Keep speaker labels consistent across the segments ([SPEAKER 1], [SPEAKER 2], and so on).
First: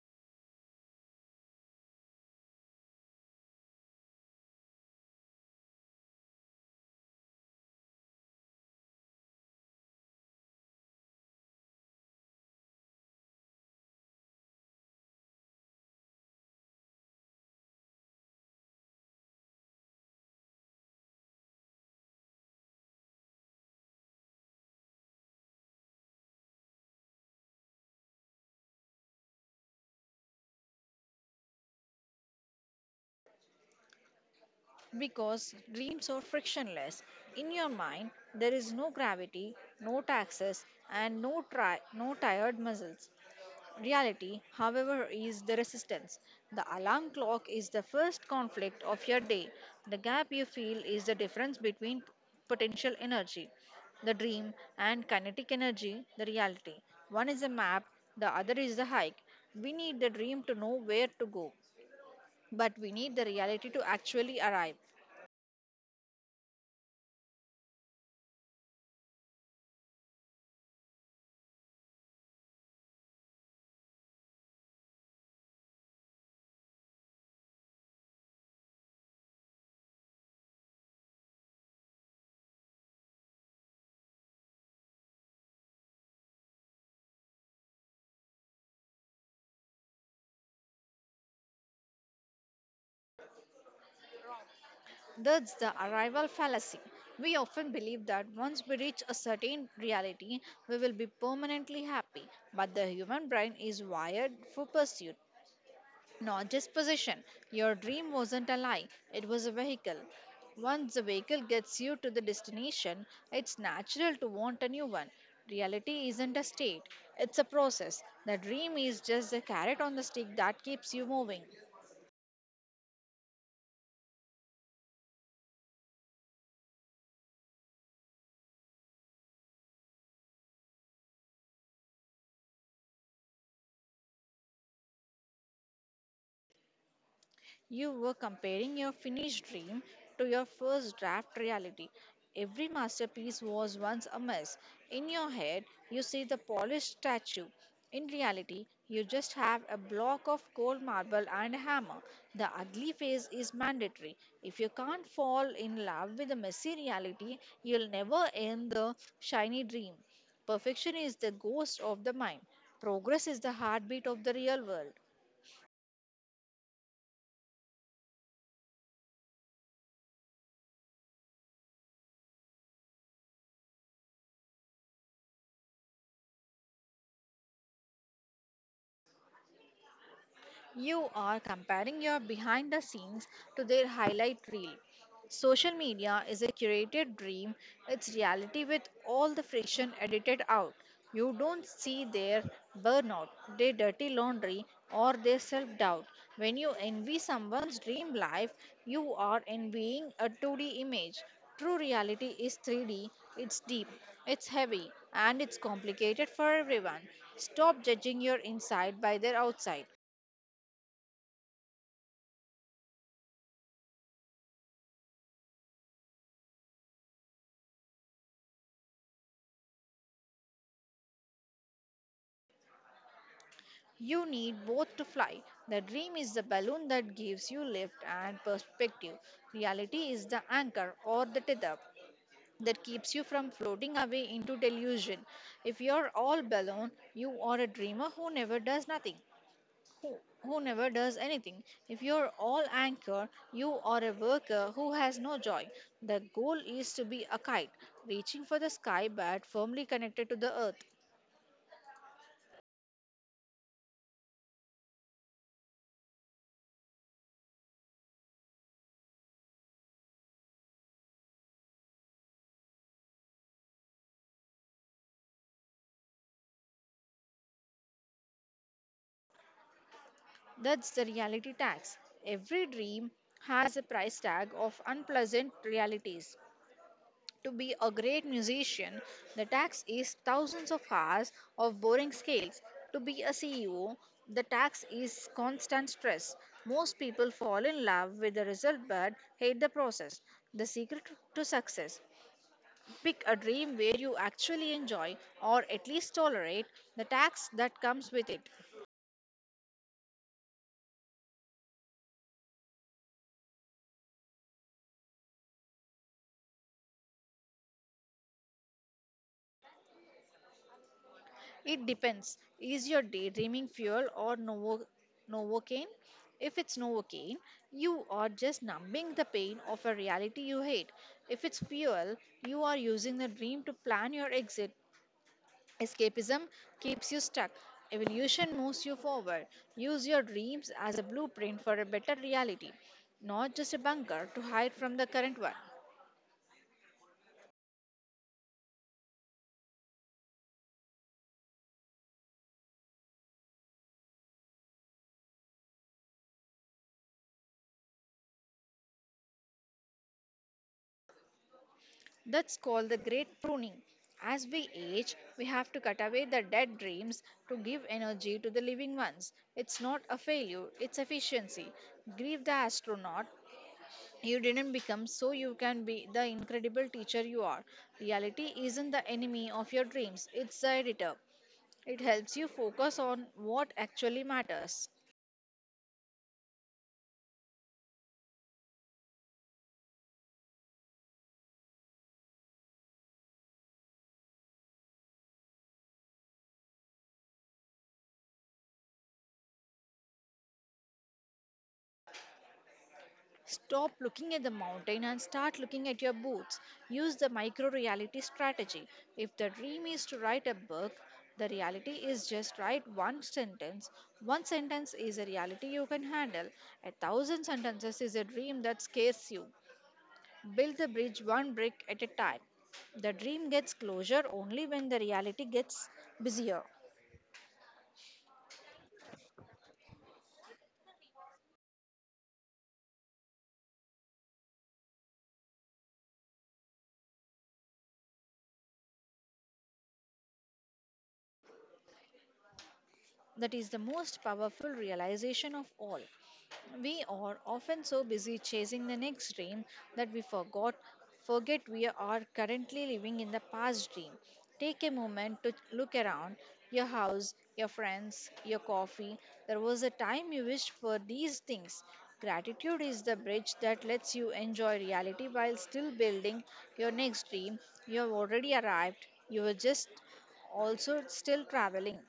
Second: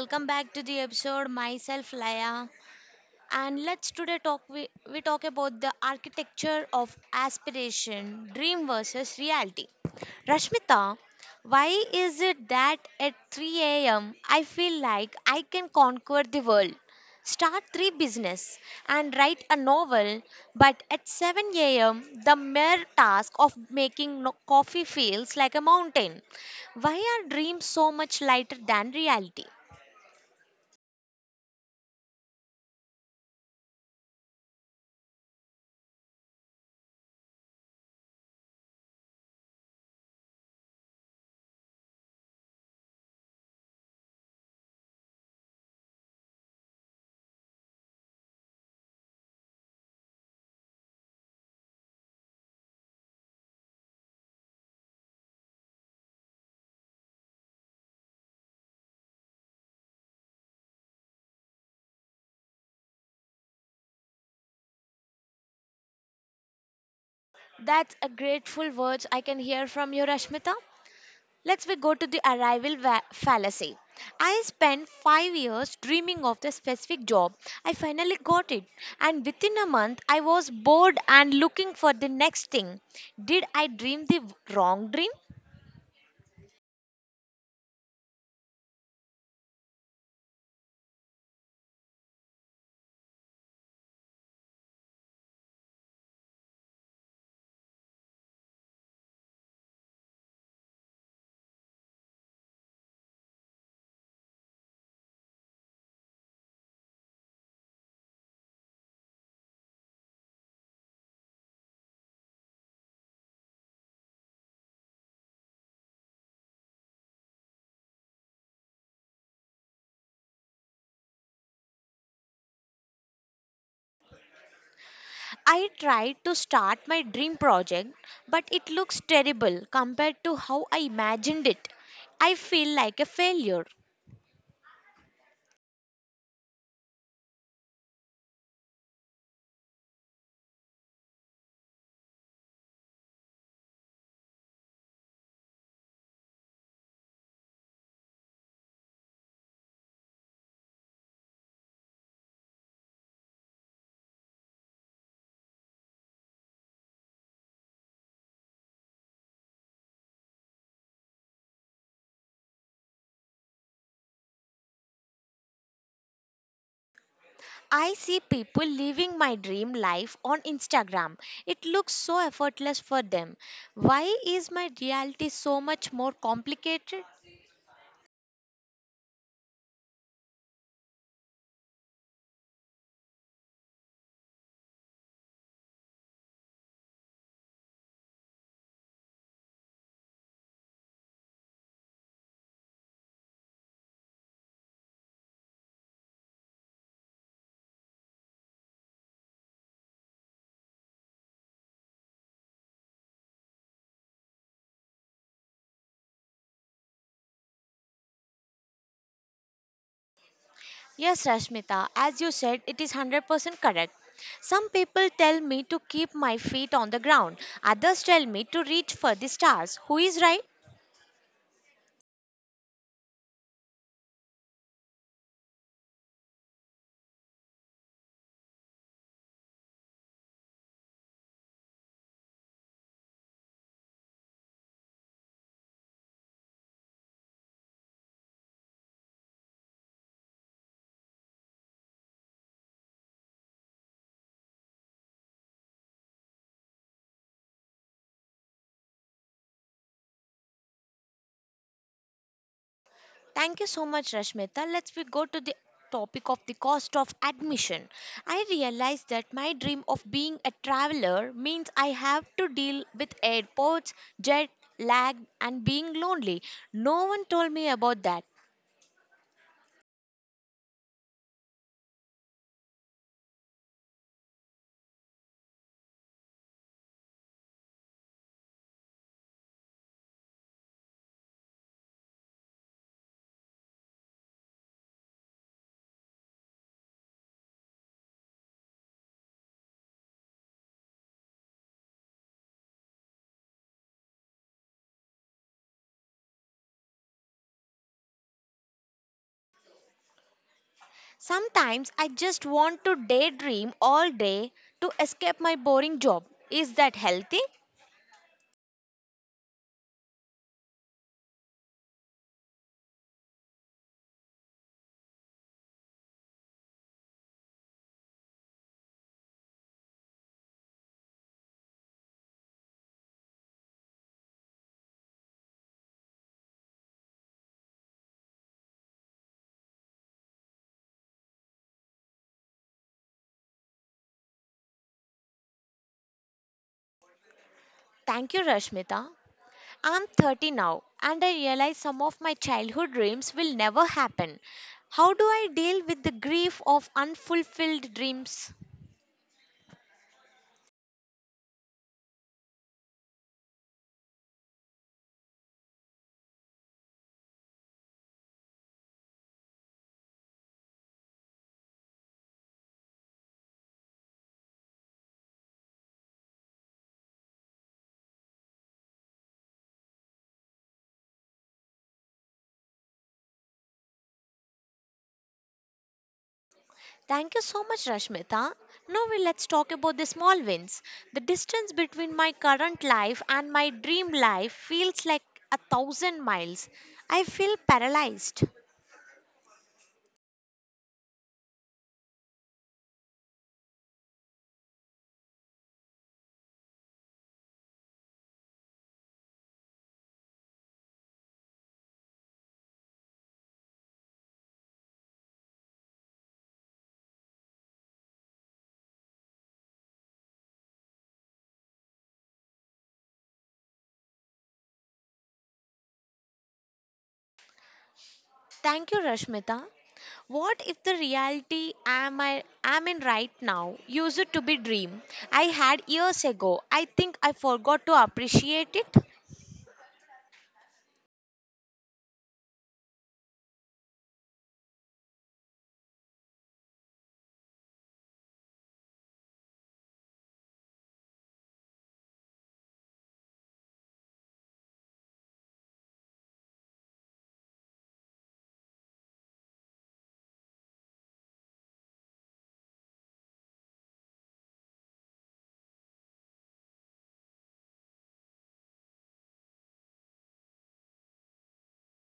[SPEAKER 1] welcome back to the episode. Myself, Laya, and let's today talk we talk about the architecture of aspiration, dream versus reality. Rashmita, why is it that at 3 a.m. I feel like I can conquer the world, start three business and write a novel, but at 7 a.m. the mere task of making coffee feels like a mountain? Why are dreams so much lighter than reality?
[SPEAKER 2] Because dreams are frictionless. In your mind, there is no gravity, no taxes, and no tired muscles. Reality, however, is the resistance. The alarm clock is the first conflict of your day. The gap you feel is the difference between potential energy, the dream, and kinetic energy, the reality. One is a map, the other is the hike. We need the dream to know where to go, but we need the reality to actually arrive.
[SPEAKER 1] That's a grateful words I can hear from you, Rashmita. Let's we go to the arrival fallacy. I spent 5 years dreaming of the specific job. I finally got it and within a month I was bored and looking for the next thing. Did I dream the wrong dream?
[SPEAKER 2] That's the arrival fallacy. We often believe that once we reach a certain reality, we will be permanently happy. But the human brain is wired for pursuit, not just possession. Your dream wasn't a lie, it was a vehicle. Once the vehicle gets you to the destination, it's natural to want a new one. Reality isn't a state, it's a process. The dream is just the carrot on the stick that keeps you moving.
[SPEAKER 1] I tried to start my dream project but it looks terrible compared to how I imagined it. I feel like a failure.
[SPEAKER 2] You were comparing your finished dream to your first draft reality. Every masterpiece was once a mess. In your head, you see the polished statue. In reality, you just have a block of cold marble and a hammer. The ugly phase is mandatory. If you can't fall in love with the messy reality, you'll never end the shiny dream. Perfection is the ghost of the mind. Progress is the heartbeat of the real world.
[SPEAKER 1] I see people living my dream life on Instagram. It looks so effortless for them. Why is my reality so much more complicated?
[SPEAKER 2] You are comparing your behind the scenes to their highlight reel. Social media is a curated dream, it's reality with all the friction edited out. You don't see their burnout, their dirty laundry, or their self doubt. When you envy someone's dream life, you are envying a 2D image. True reality is 3D, it's deep, it's heavy, and it's complicated for everyone. Stop judging your inside by their outside.
[SPEAKER 1] Yes, Rashmita, as you said, it is 100% correct. Some people tell me to keep my feet on the ground, others tell me to reach for the stars. Who is right?
[SPEAKER 2] You need both to fly. The dream is the balloon that gives you lift and perspective. Reality is the anchor or the tether that keeps you from floating away into delusion. If you're all balloon, you are a dreamer who never does nothing. Who, who never does anything. If you're all anchor, you are a worker who has no joy. The goal is to be a kite, reaching for the sky but firmly connected to the earth.
[SPEAKER 1] Thank you so much, Rashmita. Let's we go to the topic of the cost of admission. I realized that my dream of being a traveler means I have to deal with airports, jet lag, and being lonely. No one told me about that.
[SPEAKER 2] That's the reality tax. Every dream has a price tag of unpleasant realities. To be a great musician, the tax is thousands of hours of boring scales. To be a CEO, the tax is constant stress. Most people fall in love with the result but hate the process. The secret to success pick a dream where you actually enjoy or at least tolerate the tax that comes with it.
[SPEAKER 1] Sometimes I just want to daydream all day to escape my boring job. Is that healthy?
[SPEAKER 2] It depends. Is your daydreaming fuel or novocaine? If it's novocaine, you are just numbing the pain of a reality you hate. If it's fuel, you are using the dream to plan your exit. Escapism keeps you stuck. Evolution moves you forward. Use your dreams as a blueprint for a better reality, not just a bunker to hide from the current one.
[SPEAKER 1] Thank you, Rashmita. I'm 30 now and I realize some of my childhood dreams will never happen. How do I deal with the grief of unfulfilled dreams?
[SPEAKER 2] That's called the great pruning. As we age, we have to cut away the dead dreams to give energy to the living ones. It's not a failure, it's efficiency. Grieve the astronaut. You didn't become so you can be the incredible teacher you are. Reality isn't the enemy of your dreams, it's the editor. It helps you focus on what actually matters.
[SPEAKER 1] Thank you so much, Rashmita. Now we let's talk about the small wins. The distance between my current life and my dream life feels like 1,000 miles. I feel paralyzed.
[SPEAKER 2] Stop looking at the mountain and start looking at your boots. Use the micro reality strategy. If the dream is to write a book, the reality is just write one sentence. One sentence is a reality you can handle. A thousand sentences is a dream that scares you. Build the bridge one brick at a time. The dream gets closure only when the reality gets busier.
[SPEAKER 1] Thank you, Rashmita. What if the reality am I am in right now used to be dream I had years ago? I think I forgot to appreciate it.
[SPEAKER 2] That is the most powerful realization of all. We are often so busy chasing the next dream that we forgot forget we are currently living in the past dream. Take a moment to look around your house, your friends, your coffee. There was a time you wished for these things. Gratitude is the bridge that lets you enjoy reality while still building your next dream. You have already arrived. You were just also still traveling.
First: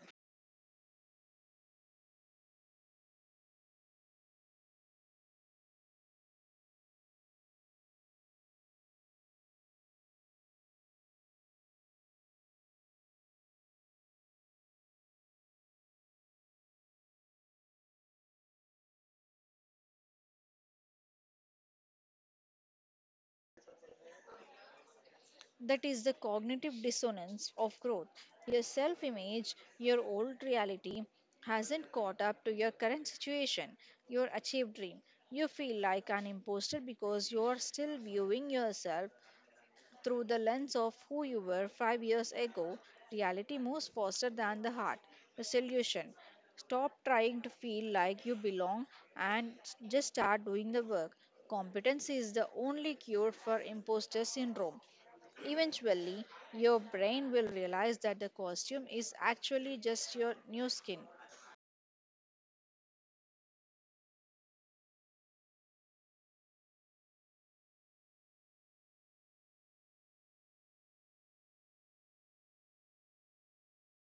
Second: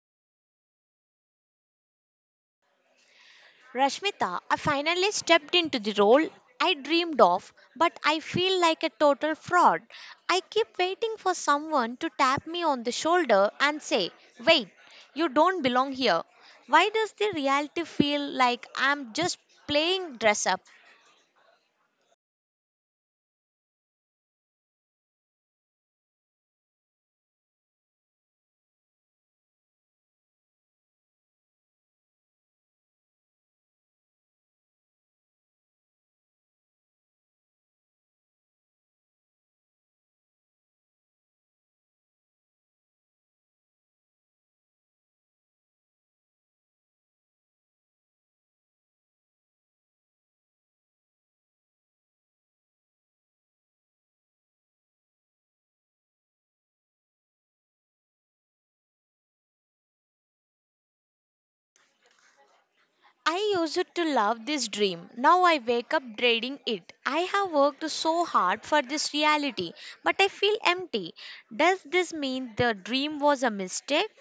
[SPEAKER 1] Rashmita, I finally stepped into the role I dreamed of, but I feel like a total fraud. I keep waiting for someone to tap me on the shoulder and say, "Wait, you don't belong here." Why does the reality feel like I'm just playing dress up?
[SPEAKER 2] That is the cognitive dissonance of growth. Your self image, your old reality, hasn't caught up to your current situation, your achieved dream. You feel like an imposter because you are still viewing yourself through the lens of who you were 5 years ago, reality moves faster than the heart. Resolution: stop trying to feel like you belong and just start doing the work. Competency is the only cure for imposter syndrome. Eventually, your brain will realize that the costume is actually just your new skin.
[SPEAKER 1] I used to love this dream. Now I wake up dreading it. I have worked so hard for this reality, but I feel empty. Does this mean the dream was a mistake?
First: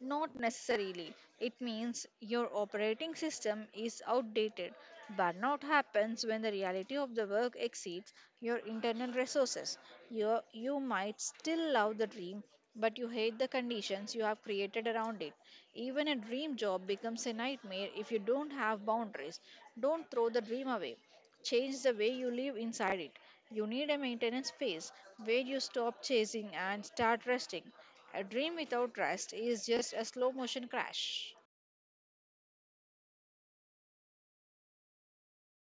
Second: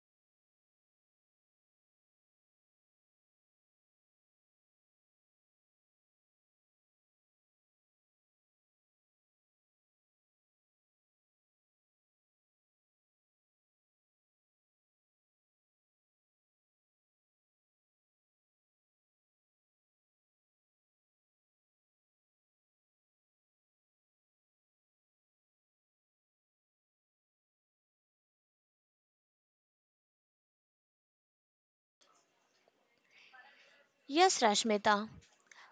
[SPEAKER 2] Not necessarily. It means your operating system is outdated. Burnout happens when the reality of the work exceeds your internal resources. You might still love the dream, but you hate the conditions you have created around it. Even a dream job becomes a nightmare if you don't have boundaries. Don't throw the dream away. Change the way you live inside it. You need a maintenance phase where you stop chasing and start resting. A dream without rest is just a slow motion crash.
[SPEAKER 1] Yes, Rashmita.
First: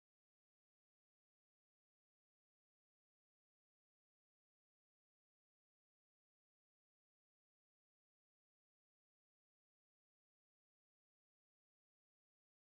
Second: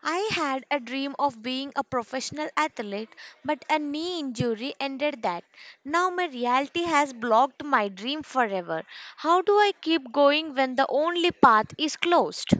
[SPEAKER 1] I had a dream of being a professional athlete, but a knee injury ended that. Now my reality has blocked my dream forever. How do I keep going when the only path is closed?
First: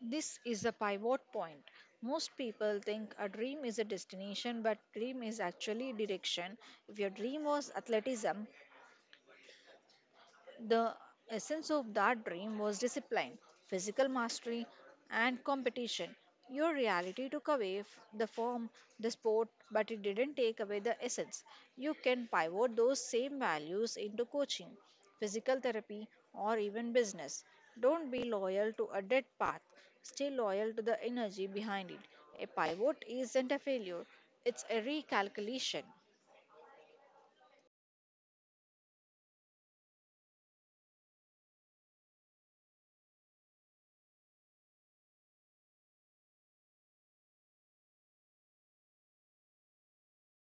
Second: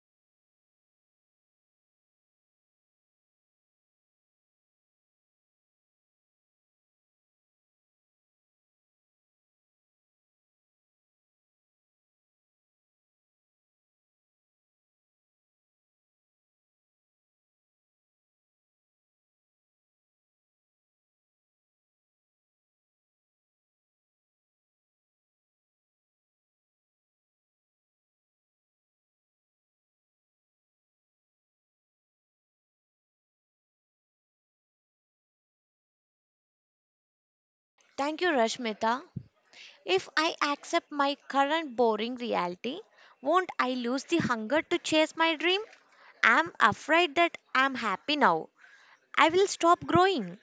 [SPEAKER 2] This is the pivot point. Most people think a dream is a destination, but dream is actually direction. If your dream was athleticism, the essence of that dream was discipline, physical mastery, and competition. Your reality took away the form, the sport, but it didn't take away the essence. You can pivot those same values into coaching, physical therapy, or even business. Don't be loyal to a dead path, stay loyal to the energy behind it. A pivot isn't a failure, it's a recalculation.
[SPEAKER 1] Thank you, Rashmita. If I accept my current boring reality, won't I lose the hunger to chase my dream? I'm afraid that I'm happy now, I will stop growing.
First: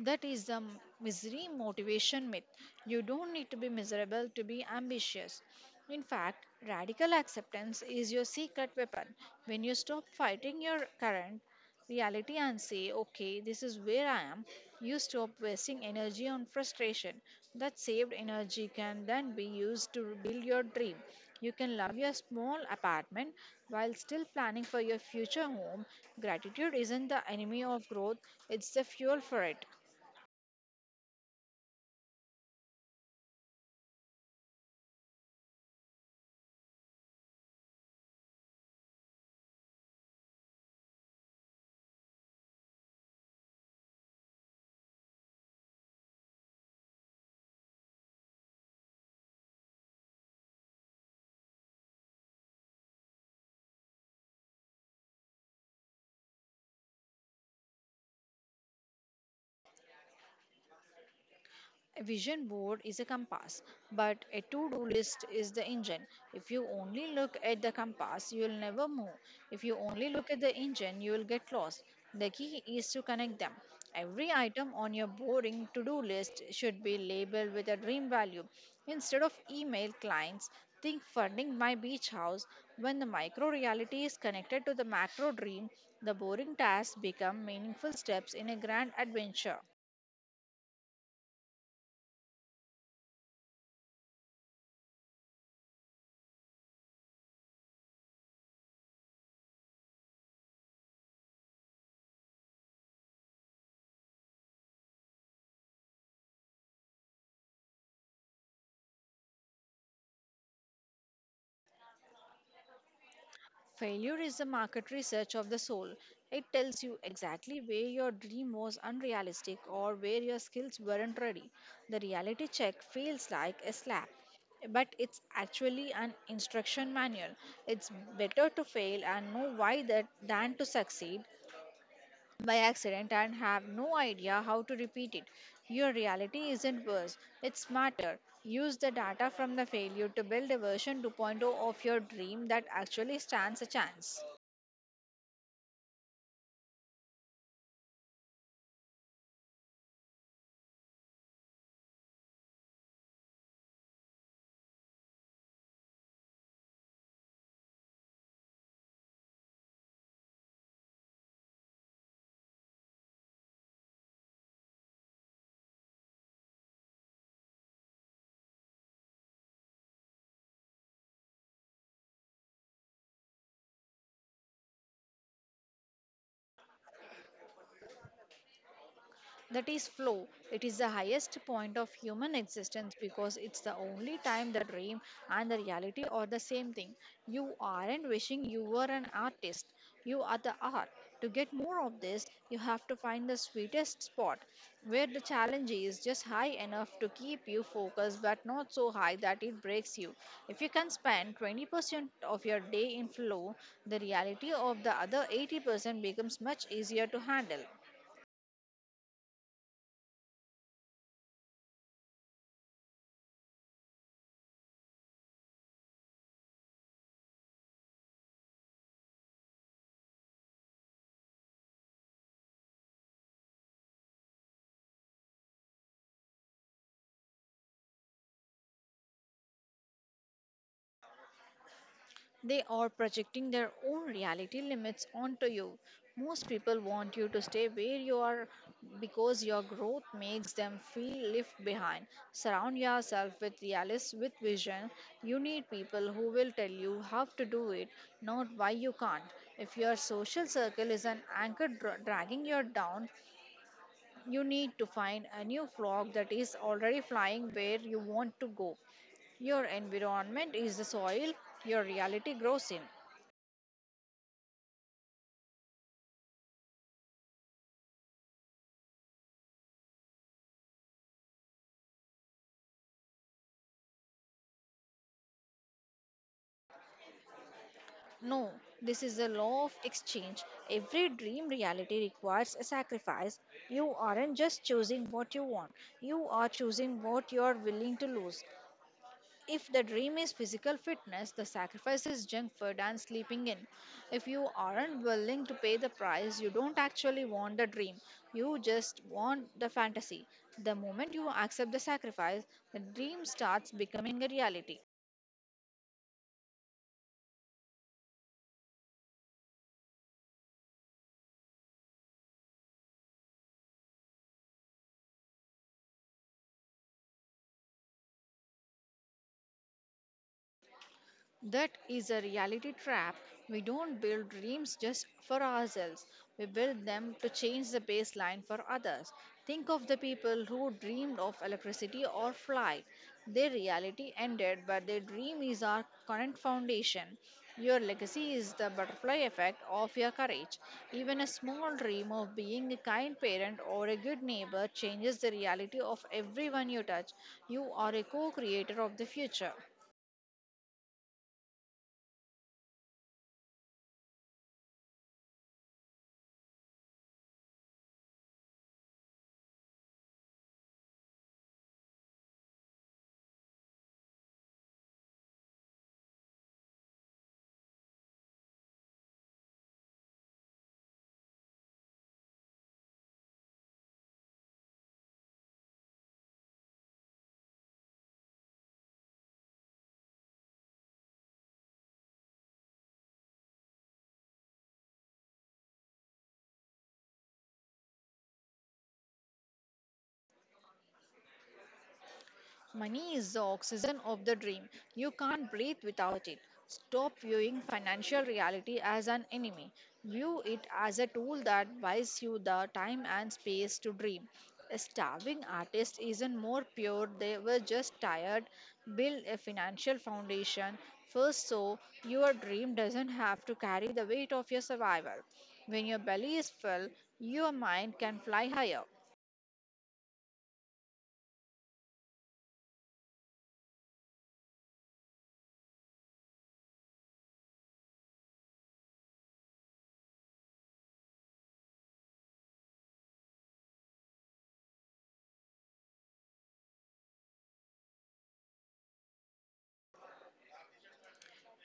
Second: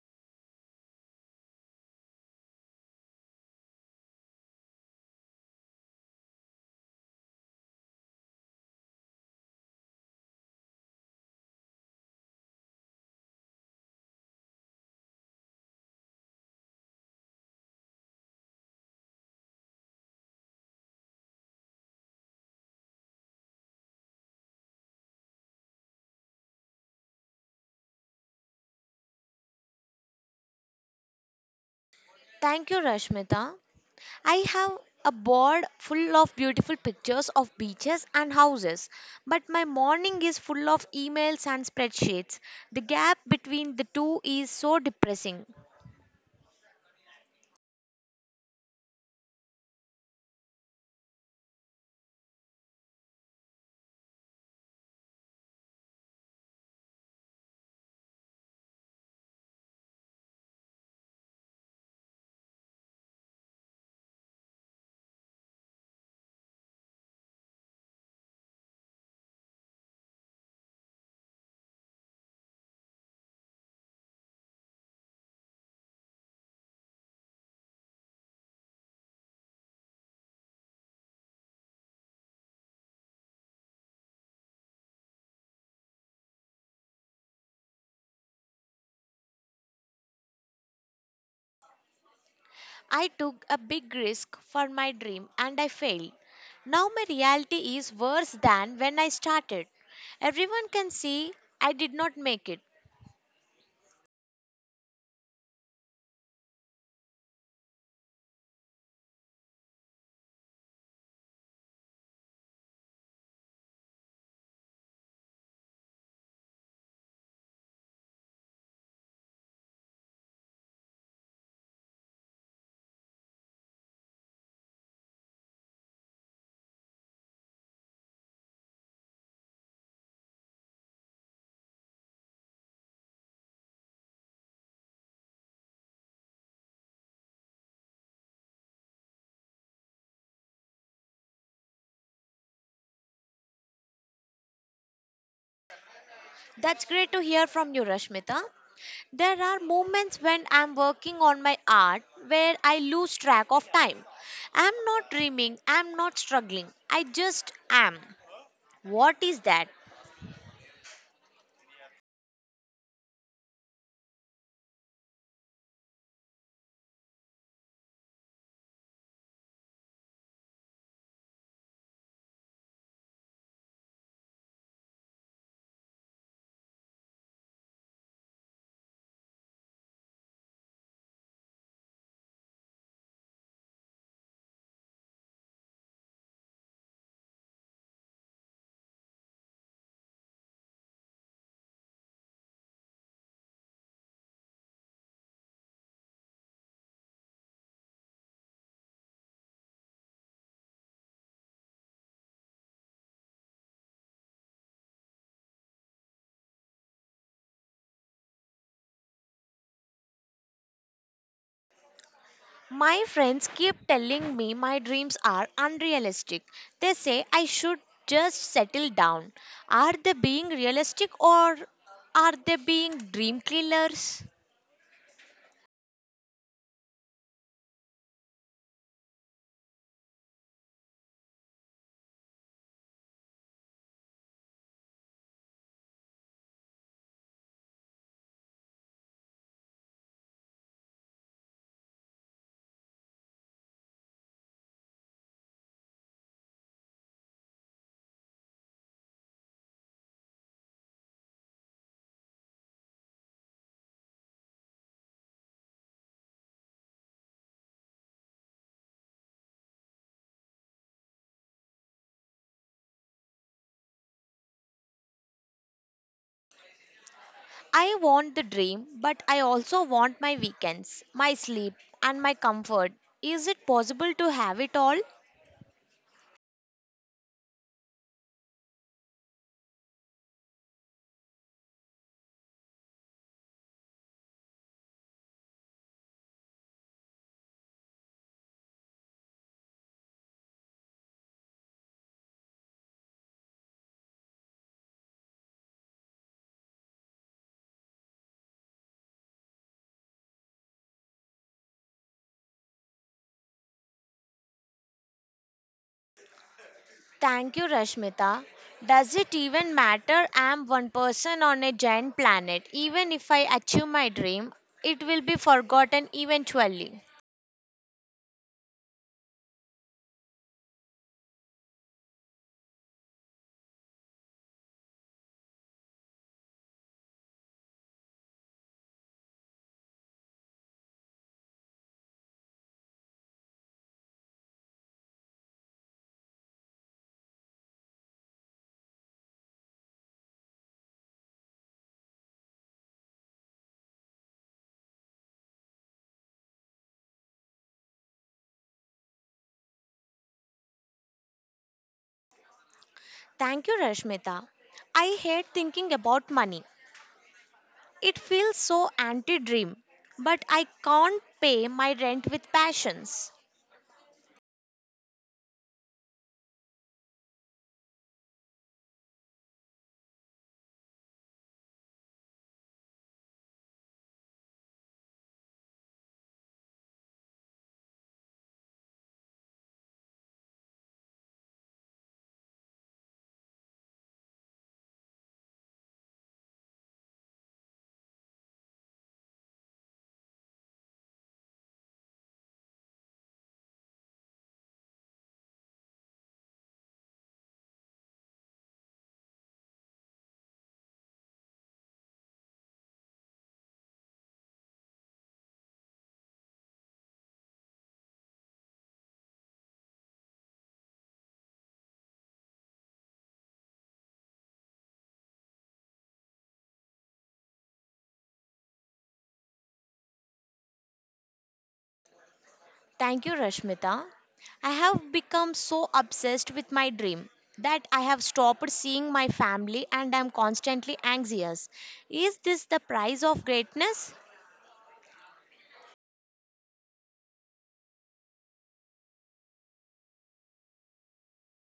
[SPEAKER 2] That is the misery motivation myth. You don't need to be miserable to be ambitious. In fact, radical acceptance is your secret weapon. When you stop fighting your current reality and say, okay, this is where I am, you stop wasting energy on frustration. That saved energy can then be used to build your dream. You can love your small apartment while still planning for your future home. Gratitude isn't the enemy of growth, it's the fuel for it.
[SPEAKER 1] Thank you, Rashmita. I have a board full of beautiful pictures of beaches and houses, but my morning is full of emails and spreadsheets. The gap between the two is so depressing.
[SPEAKER 2] A vision board is a compass, but a to do list is the engine. If you only look at the compass, you will never move. If you only look at the engine, you will get lost. The key is to connect them. Every item on your boring to do list should be labeled with a dream value. Instead of email clients, think funding my beach house. When the micro reality is connected to the macro dream, the boring tasks become meaningful steps in a grand adventure.
[SPEAKER 1] I took a big risk for my dream and I failed. Now my reality is worse than when I started. Everyone can see I did not make it.
[SPEAKER 2] Failure is the market research of the soul. It tells you exactly where your dream was unrealistic or where your skills weren't ready. The reality check feels like a slap, but it's actually an instruction manual. It's better to fail and know why that than to succeed by accident and have no idea how to repeat it. Your reality isn't worse, it's smarter. Use the data from the failure to build a version 2.0 of your dream that actually stands a chance.
[SPEAKER 1] That's great to hear from you, Rashmita. There are moments when I'm working on my art where I lose track of time. I'm not dreaming, I'm not struggling, I just am. What is that?
[SPEAKER 2] That is flow. It is the highest point of human existence because it's the only time the dream and the reality are the same thing. You aren't wishing you were an artist, you are the art. To get more of this, you have to find the sweetest spot where the challenge is just high enough to keep you focused but not so high that it breaks you. If you can spend 20% of your day in flow, the reality of the other 80% becomes much easier to handle.
[SPEAKER 1] My friends keep telling me my dreams are unrealistic. They say I should just settle down. Are they being realistic or are they being dream killers?
[SPEAKER 2] They are projecting their own reality limits onto you. Most people want you to stay where you are because your growth makes them feel left behind. Surround yourself with realists with vision. You need people who will tell you how to do it, not why you can't. If your social circle is an anchor dragging you down, you need to find a new flock that is already flying where you want to go. Your environment is the soil your reality grows in.
[SPEAKER 1] I want the dream, but I also want my weekends, my sleep, and my comfort. Is it possible to have it all?
[SPEAKER 2] No, this is the law of exchange. Every dream reality requires a sacrifice. You aren't just choosing what you want, you are choosing what you are willing to lose. If the dream is physical fitness, the sacrifice is junk food and sleeping in. If you aren't willing to pay the price, you don't actually want the dream. You just want the fantasy. The moment you accept the sacrifice, the dream starts becoming a reality.
[SPEAKER 1] Thank you, Rashmita. Does it even matter? I'm one person on a giant planet. Even if I achieve my dream, it will be forgotten eventually.
[SPEAKER 2] That is a reality trap. We don't build dreams just for ourselves. We build them to change the baseline for others. Think of the people who dreamed of electricity or flight. Their reality ended, but their dream is our current foundation. Your legacy is the butterfly effect of your courage. Even a small dream of being a kind parent or a good neighbor changes the reality of everyone you touch. You are a co creator of the future.
[SPEAKER 1] Thank you, Rashmita. I hate thinking about money. It feels so anti dream, but I can't pay my rent with passions.
[SPEAKER 2] Money is the oxygen of the dream. You can't breathe without it. Stop viewing financial reality as an enemy. View it as a tool that buys you the time and space to dream. A starving artist isn't more pure, they were just tired. Build a financial foundation first so your dream doesn't have to carry the weight of your survival. When your belly is full, your mind can fly higher.
[SPEAKER 1] Thank you, Rashmita. I have become so obsessed with my dream that I have stopped seeing my family and I'm constantly anxious. Is this the price of greatness?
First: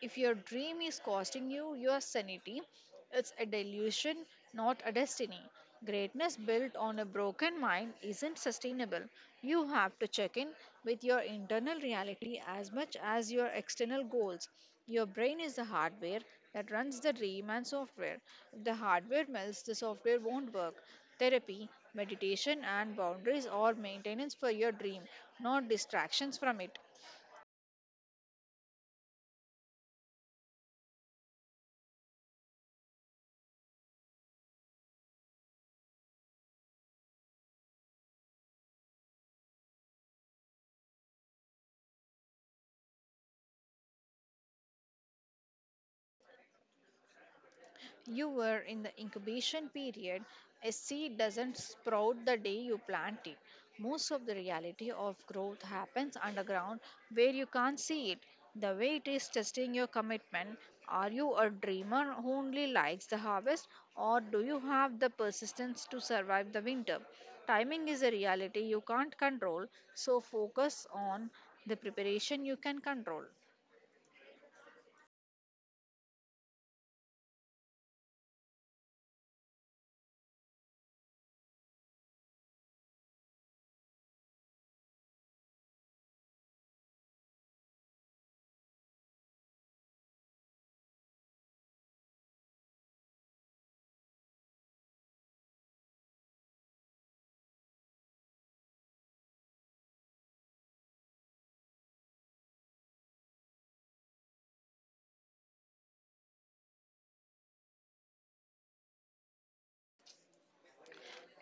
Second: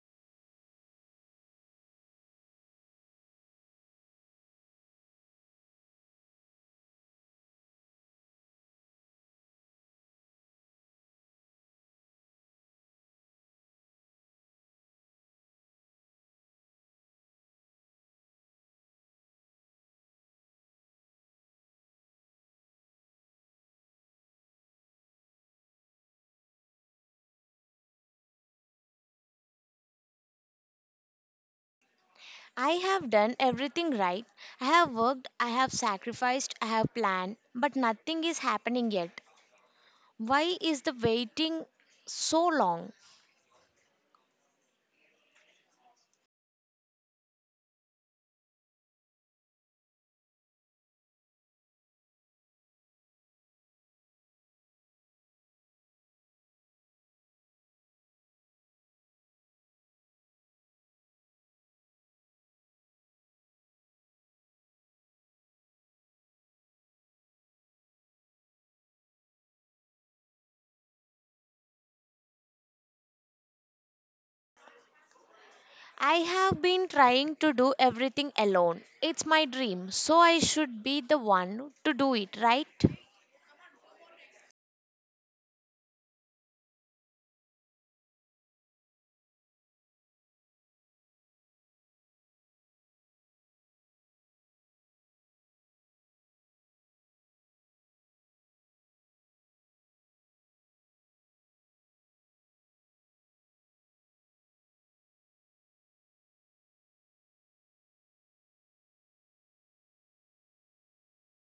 [SPEAKER 2] If your dream is costing you your sanity, it's a delusion, not a destiny. Greatness built on a broken mind isn't sustainable. You have to check in with your internal reality as much as your external goals. Your brain is the hardware that runs the dream and software. If the hardware melts, the software won't work. Therapy, meditation, and boundaries are maintenance for your dream, not distractions from it.
[SPEAKER 1] I have done everything right. I have worked, I have sacrificed, I have planned, but nothing is happening yet. Why is the waiting so long?
[SPEAKER 2] You were in the incubation period. A seed doesn't sprout the day you plant it. Most of the reality of growth happens underground where you can't see it. The way it is testing your commitment. Are you a dreamer who only likes the harvest, or do you have the persistence to survive the winter? Timing is a reality you can't control, so focus on the preparation you can control.
[SPEAKER 1] I have been trying to do everything alone. It's my dream, so I should be the one to do it, right?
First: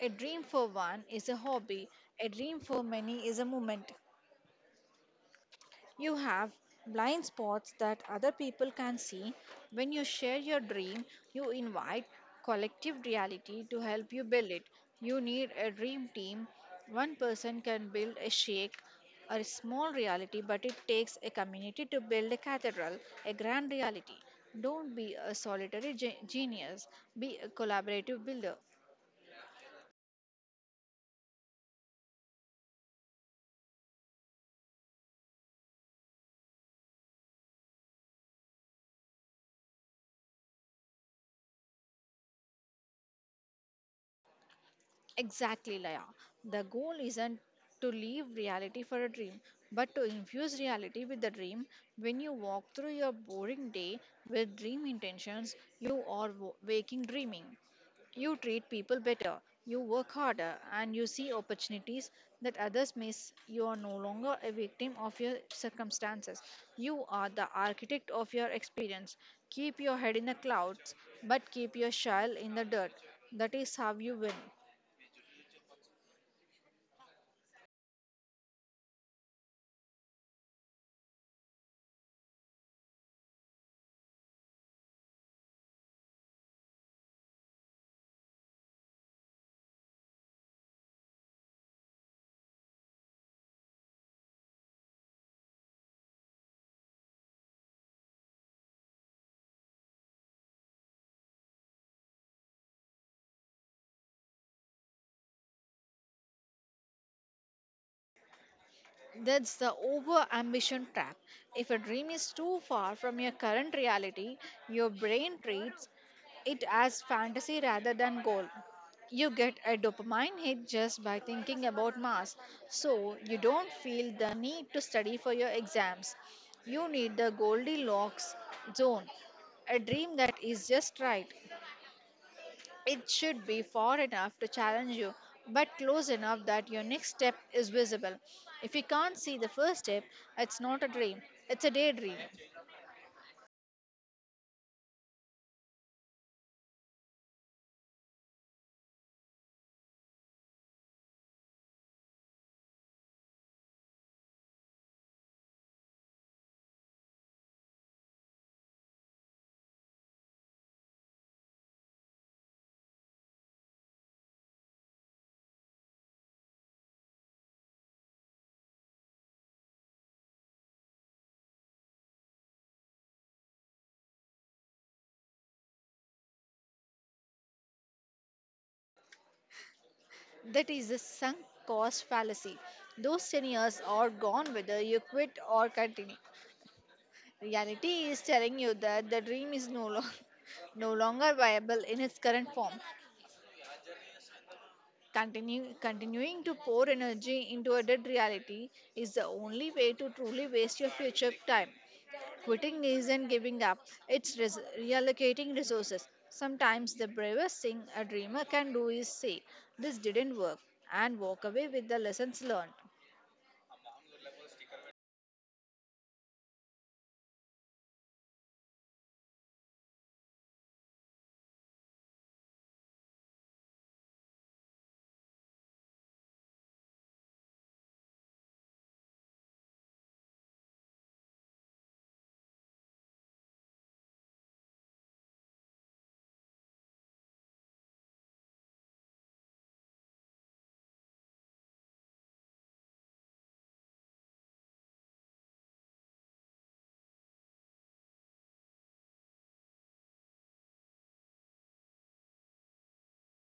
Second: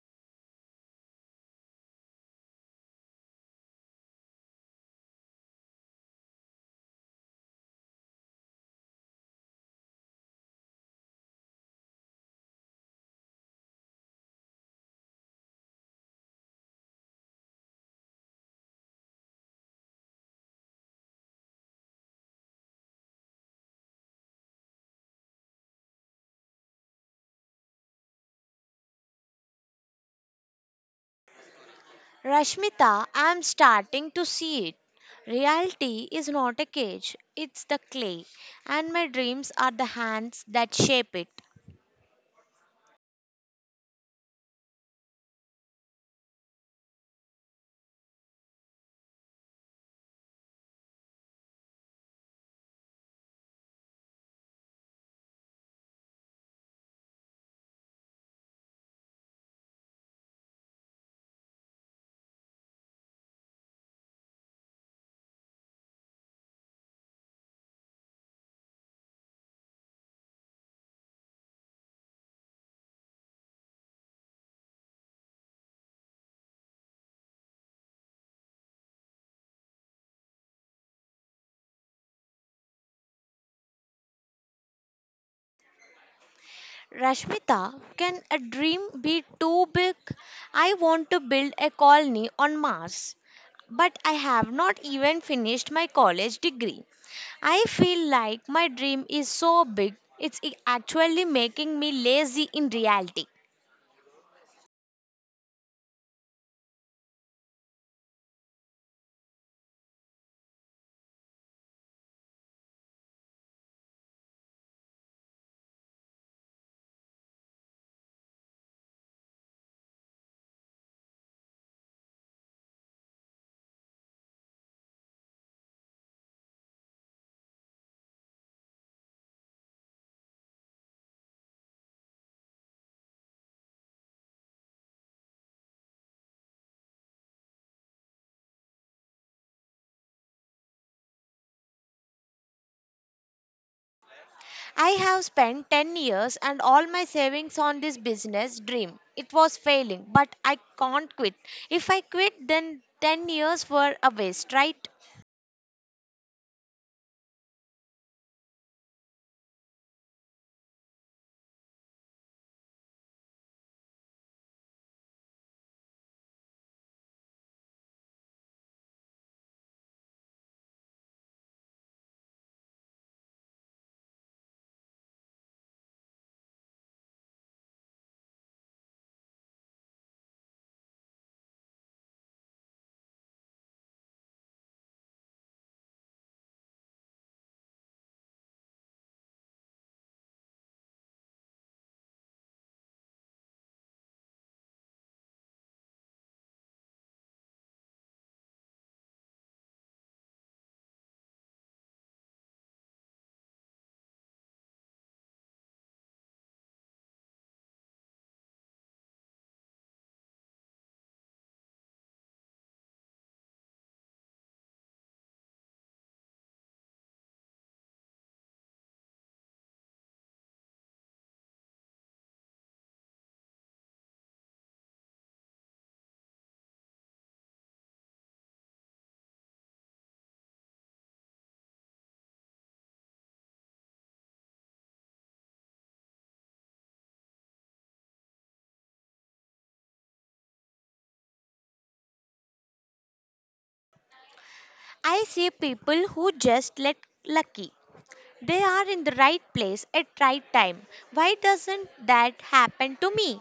[SPEAKER 2] A dream for one is a hobby, a dream for many is a moment. You have blind spots that other people can see. When you share your dream, you invite collective reality to help you build it. You need a dream team. One person can build a shake or a small reality, but it takes a community to build a cathedral, a grand reality. Don't be a solitary genius, be a collaborative builder.
[SPEAKER 1] Rashmita, I'm starting to see it. Reality is not a cage, it's the clay, and my dreams are the hands that shape it.
[SPEAKER 2] Exactly, Laya. The goal isn't to leave reality for a dream, but to infuse reality with the dream. When you walk through your boring day with dream intentions, you are waking dreaming. You treat people better, you work harder, and you see opportunities that others miss. You are no longer a victim of your circumstances. You are the architect of your experience. Keep your head in the clouds, but keep your shell in the dirt. That is how you win.
[SPEAKER 1] Rashmita, can a dream be too big? I want to build a colony on Mars, but I have not even finished my college degree. I feel like my dream is so big, it's actually making me lazy in reality.
[SPEAKER 2] That's the over ambition trap. If a dream is too far from your current reality, your brain treats it as fantasy rather than goal. You get a dopamine hit just by thinking about Mars, so you don't feel the need to study for your exams. You need the Goldilocks zone, a dream that is just right. It should be far enough to challenge you, but close enough that your next step is visible. If you can't see the first step, it's not a dream, it's a daydream.
[SPEAKER 1] I have spent 10 years and all my savings on this business dream. It was failing, but I can't quit. If I quit, then 10 years were a waste, right?
[SPEAKER 2] That is the sunk cost fallacy. Those 10 years are gone whether you quit or continue. Reality is telling you that the dream is no longer viable in its current form. Continuing to pour energy into a dead reality is the only way to truly waste your future time. Quitting isn't giving up, it's reallocating resources. Sometimes the bravest thing a dreamer can do is say, "This didn't work," and walk away with the lessons learned.
[SPEAKER 1] I see people who just let lucky. They are in the right place at right time. Why doesn't that happen to me?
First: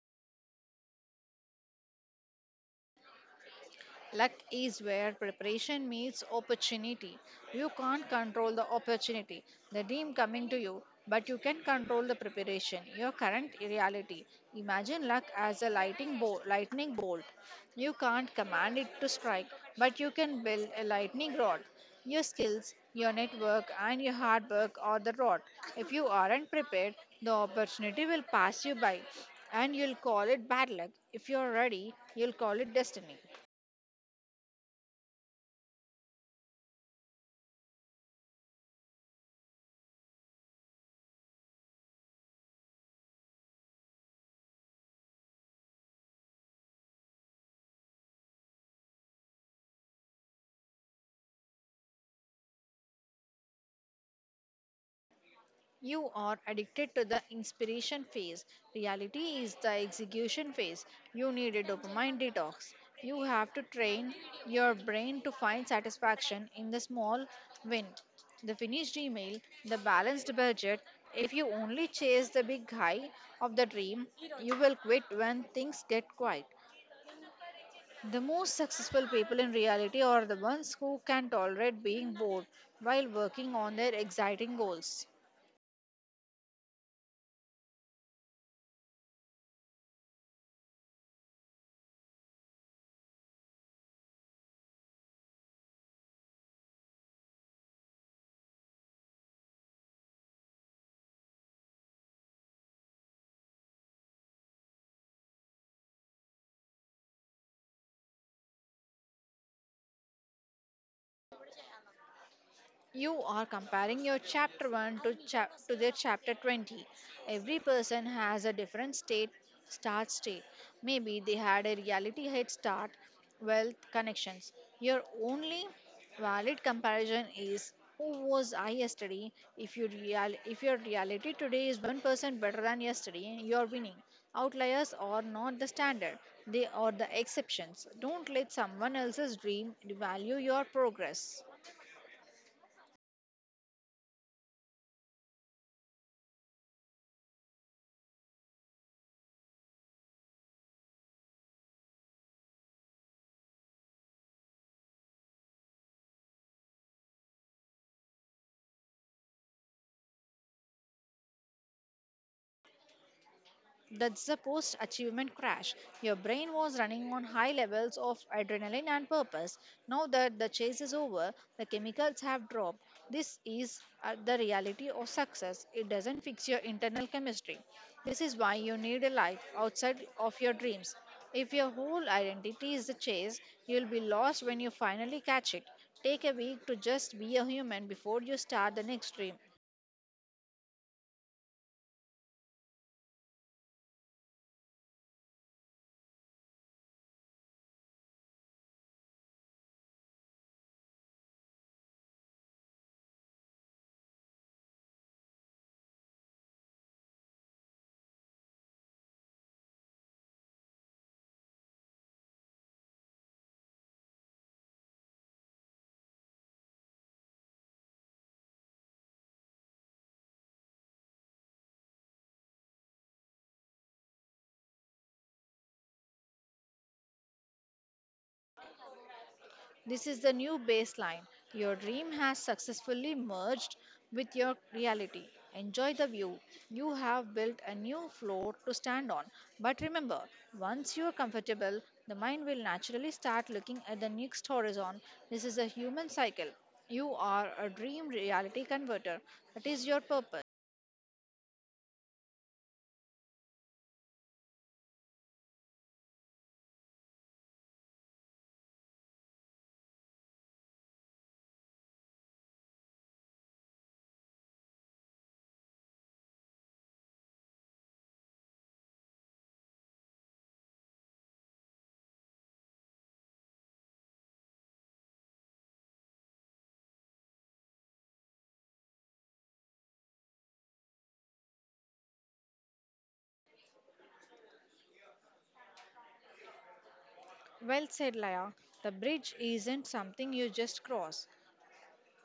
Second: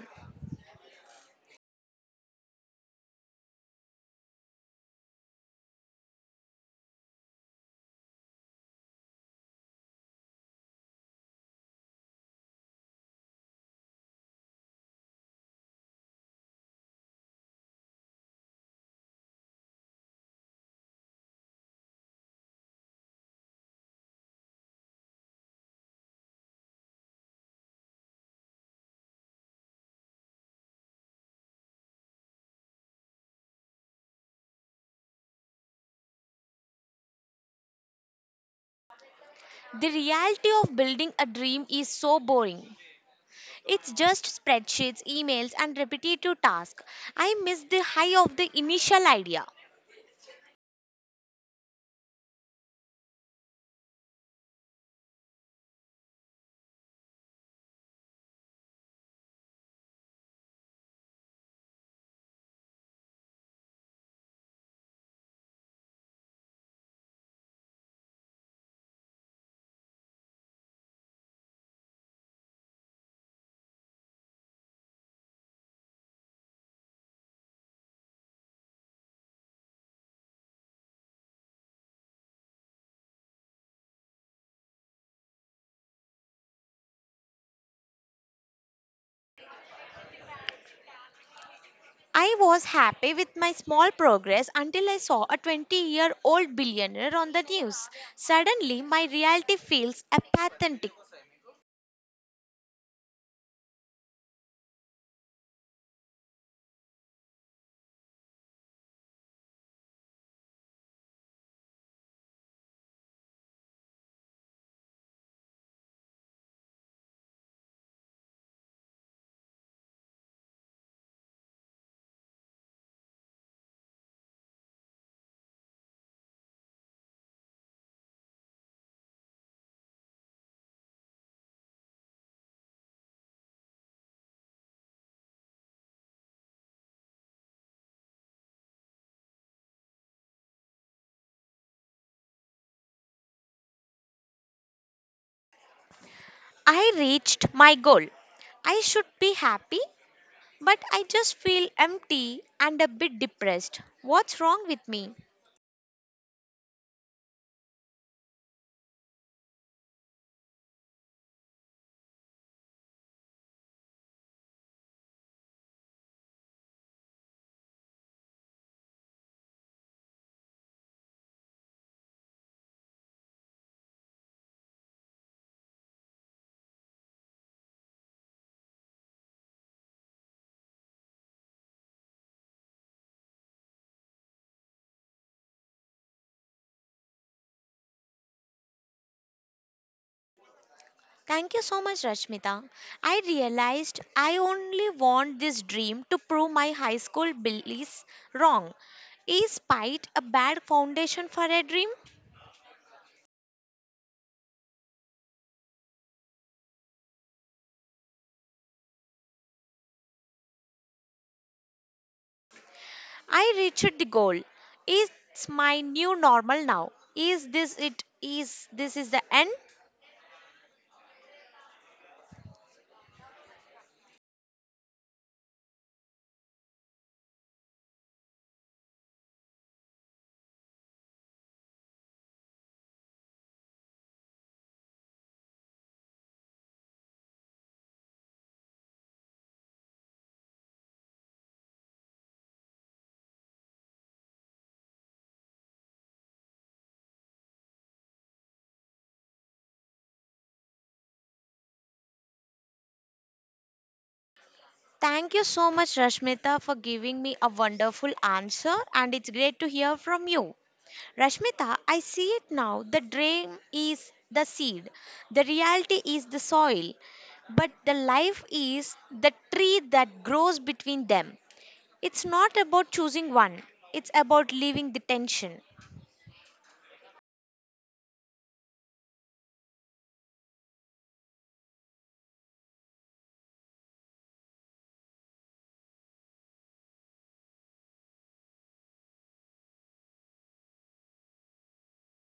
[SPEAKER 2] Luck is where preparation meets opportunity. You can't control the opportunity, the dream coming to you, but you can control the preparation, your current reality. Imagine luck as a lightning bolt. You can't command it to strike, but you can build a lightning rod. Your skills, your network, and your hard work are the rod. If you aren't prepared, the opportunity will pass you by, and you'll call it bad luck. If you're ready, you'll call it destiny.
[SPEAKER 1] The reality of building a dream is so boring. It's just spreadsheets, emails, and repetitive tasks. I miss the high of the initial idea.
[SPEAKER 2] You are addicted to the inspiration phase. Reality is the execution phase. You need a dopamine detox. You have to train your brain to find satisfaction in the small win, the finished email, the balanced budget. If you only chase the big high of the dream, you will quit when things get quiet. The most successful people in reality are the ones who can tolerate being bored while working on their exciting goals.
[SPEAKER 1] I was happy with my small progress until I saw a 20-year-old billionaire on the news. Suddenly, my reality feels apathetic.
[SPEAKER 2] You are comparing your chapter 1 to their chapter 20. Every person has a different start state. Maybe they had a reality head start, wealth, connections. Your only valid comparison is, who was I yesterday? If your reality today is 1% better than yesterday, you're winning. Outliers are not the standard, they are the exceptions. Don't let someone else's dream devalue your progress.
[SPEAKER 1] I reached my goal. I should be happy, but I just feel empty and a bit depressed. What's wrong with me?
[SPEAKER 2] That's the post achievement crash. Your brain was running on high levels of adrenaline and purpose. Now that the chase is over, the chemicals have dropped. This is the reality of success. It doesn't fix your internal chemistry. This is why you need a life outside of your dreams. If your whole identity is the chase, you'll be lost when you finally catch it. Take a week to just be a human before you start the next dream.
[SPEAKER 1] Thank you so much, Rashmita. I realized I only want this dream to prove my high school beliefs wrong. Is spite a bad foundation for a dream? I reached the goal. Is my new normal now? Is this it? Is this is the end?
[SPEAKER 2] This is the new baseline. Your dream has successfully merged with your reality. Enjoy the view. You have built a new floor to stand on. But remember, once you are comfortable, the mind will naturally start looking at the next horizon. This is a human cycle. You are a dream reality converter. That is your purpose.
[SPEAKER 1] Thank you so much, Rashmita, for giving me a wonderful answer, and it's great to hear from you. Rashmita, I see it now. The dream is the seed, the reality is the soil, but the life is the tree that grows between them. It's not about choosing one, it's about leaving the tension.
[SPEAKER 2] Well said, Laya. The bridge isn't something you just cross.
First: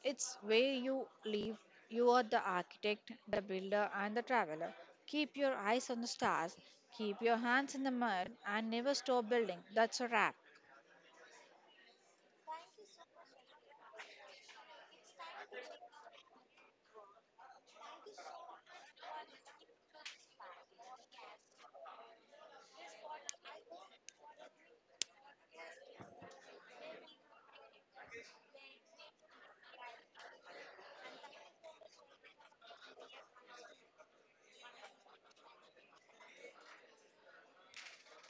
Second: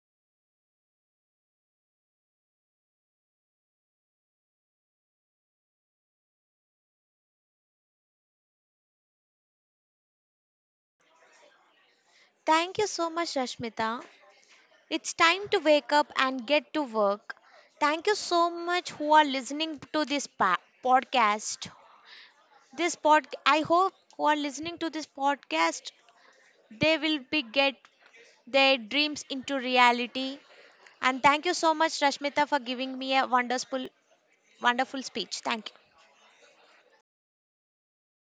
[SPEAKER 2] It's where you live. You are the architect, the builder, and the traveler. Keep your eyes on the stars, keep your hands in the mud, and never stop building. That's a wrap.
[SPEAKER 1] Thank you so much, Rashmita. It's time to wake up and get to work. Thank you so much who are listening to this podcast. This pod I hope who are listening to this podcast they will be get their dreams into reality. And thank you so much Rashmita for giving me a wonderful speech. Thank you.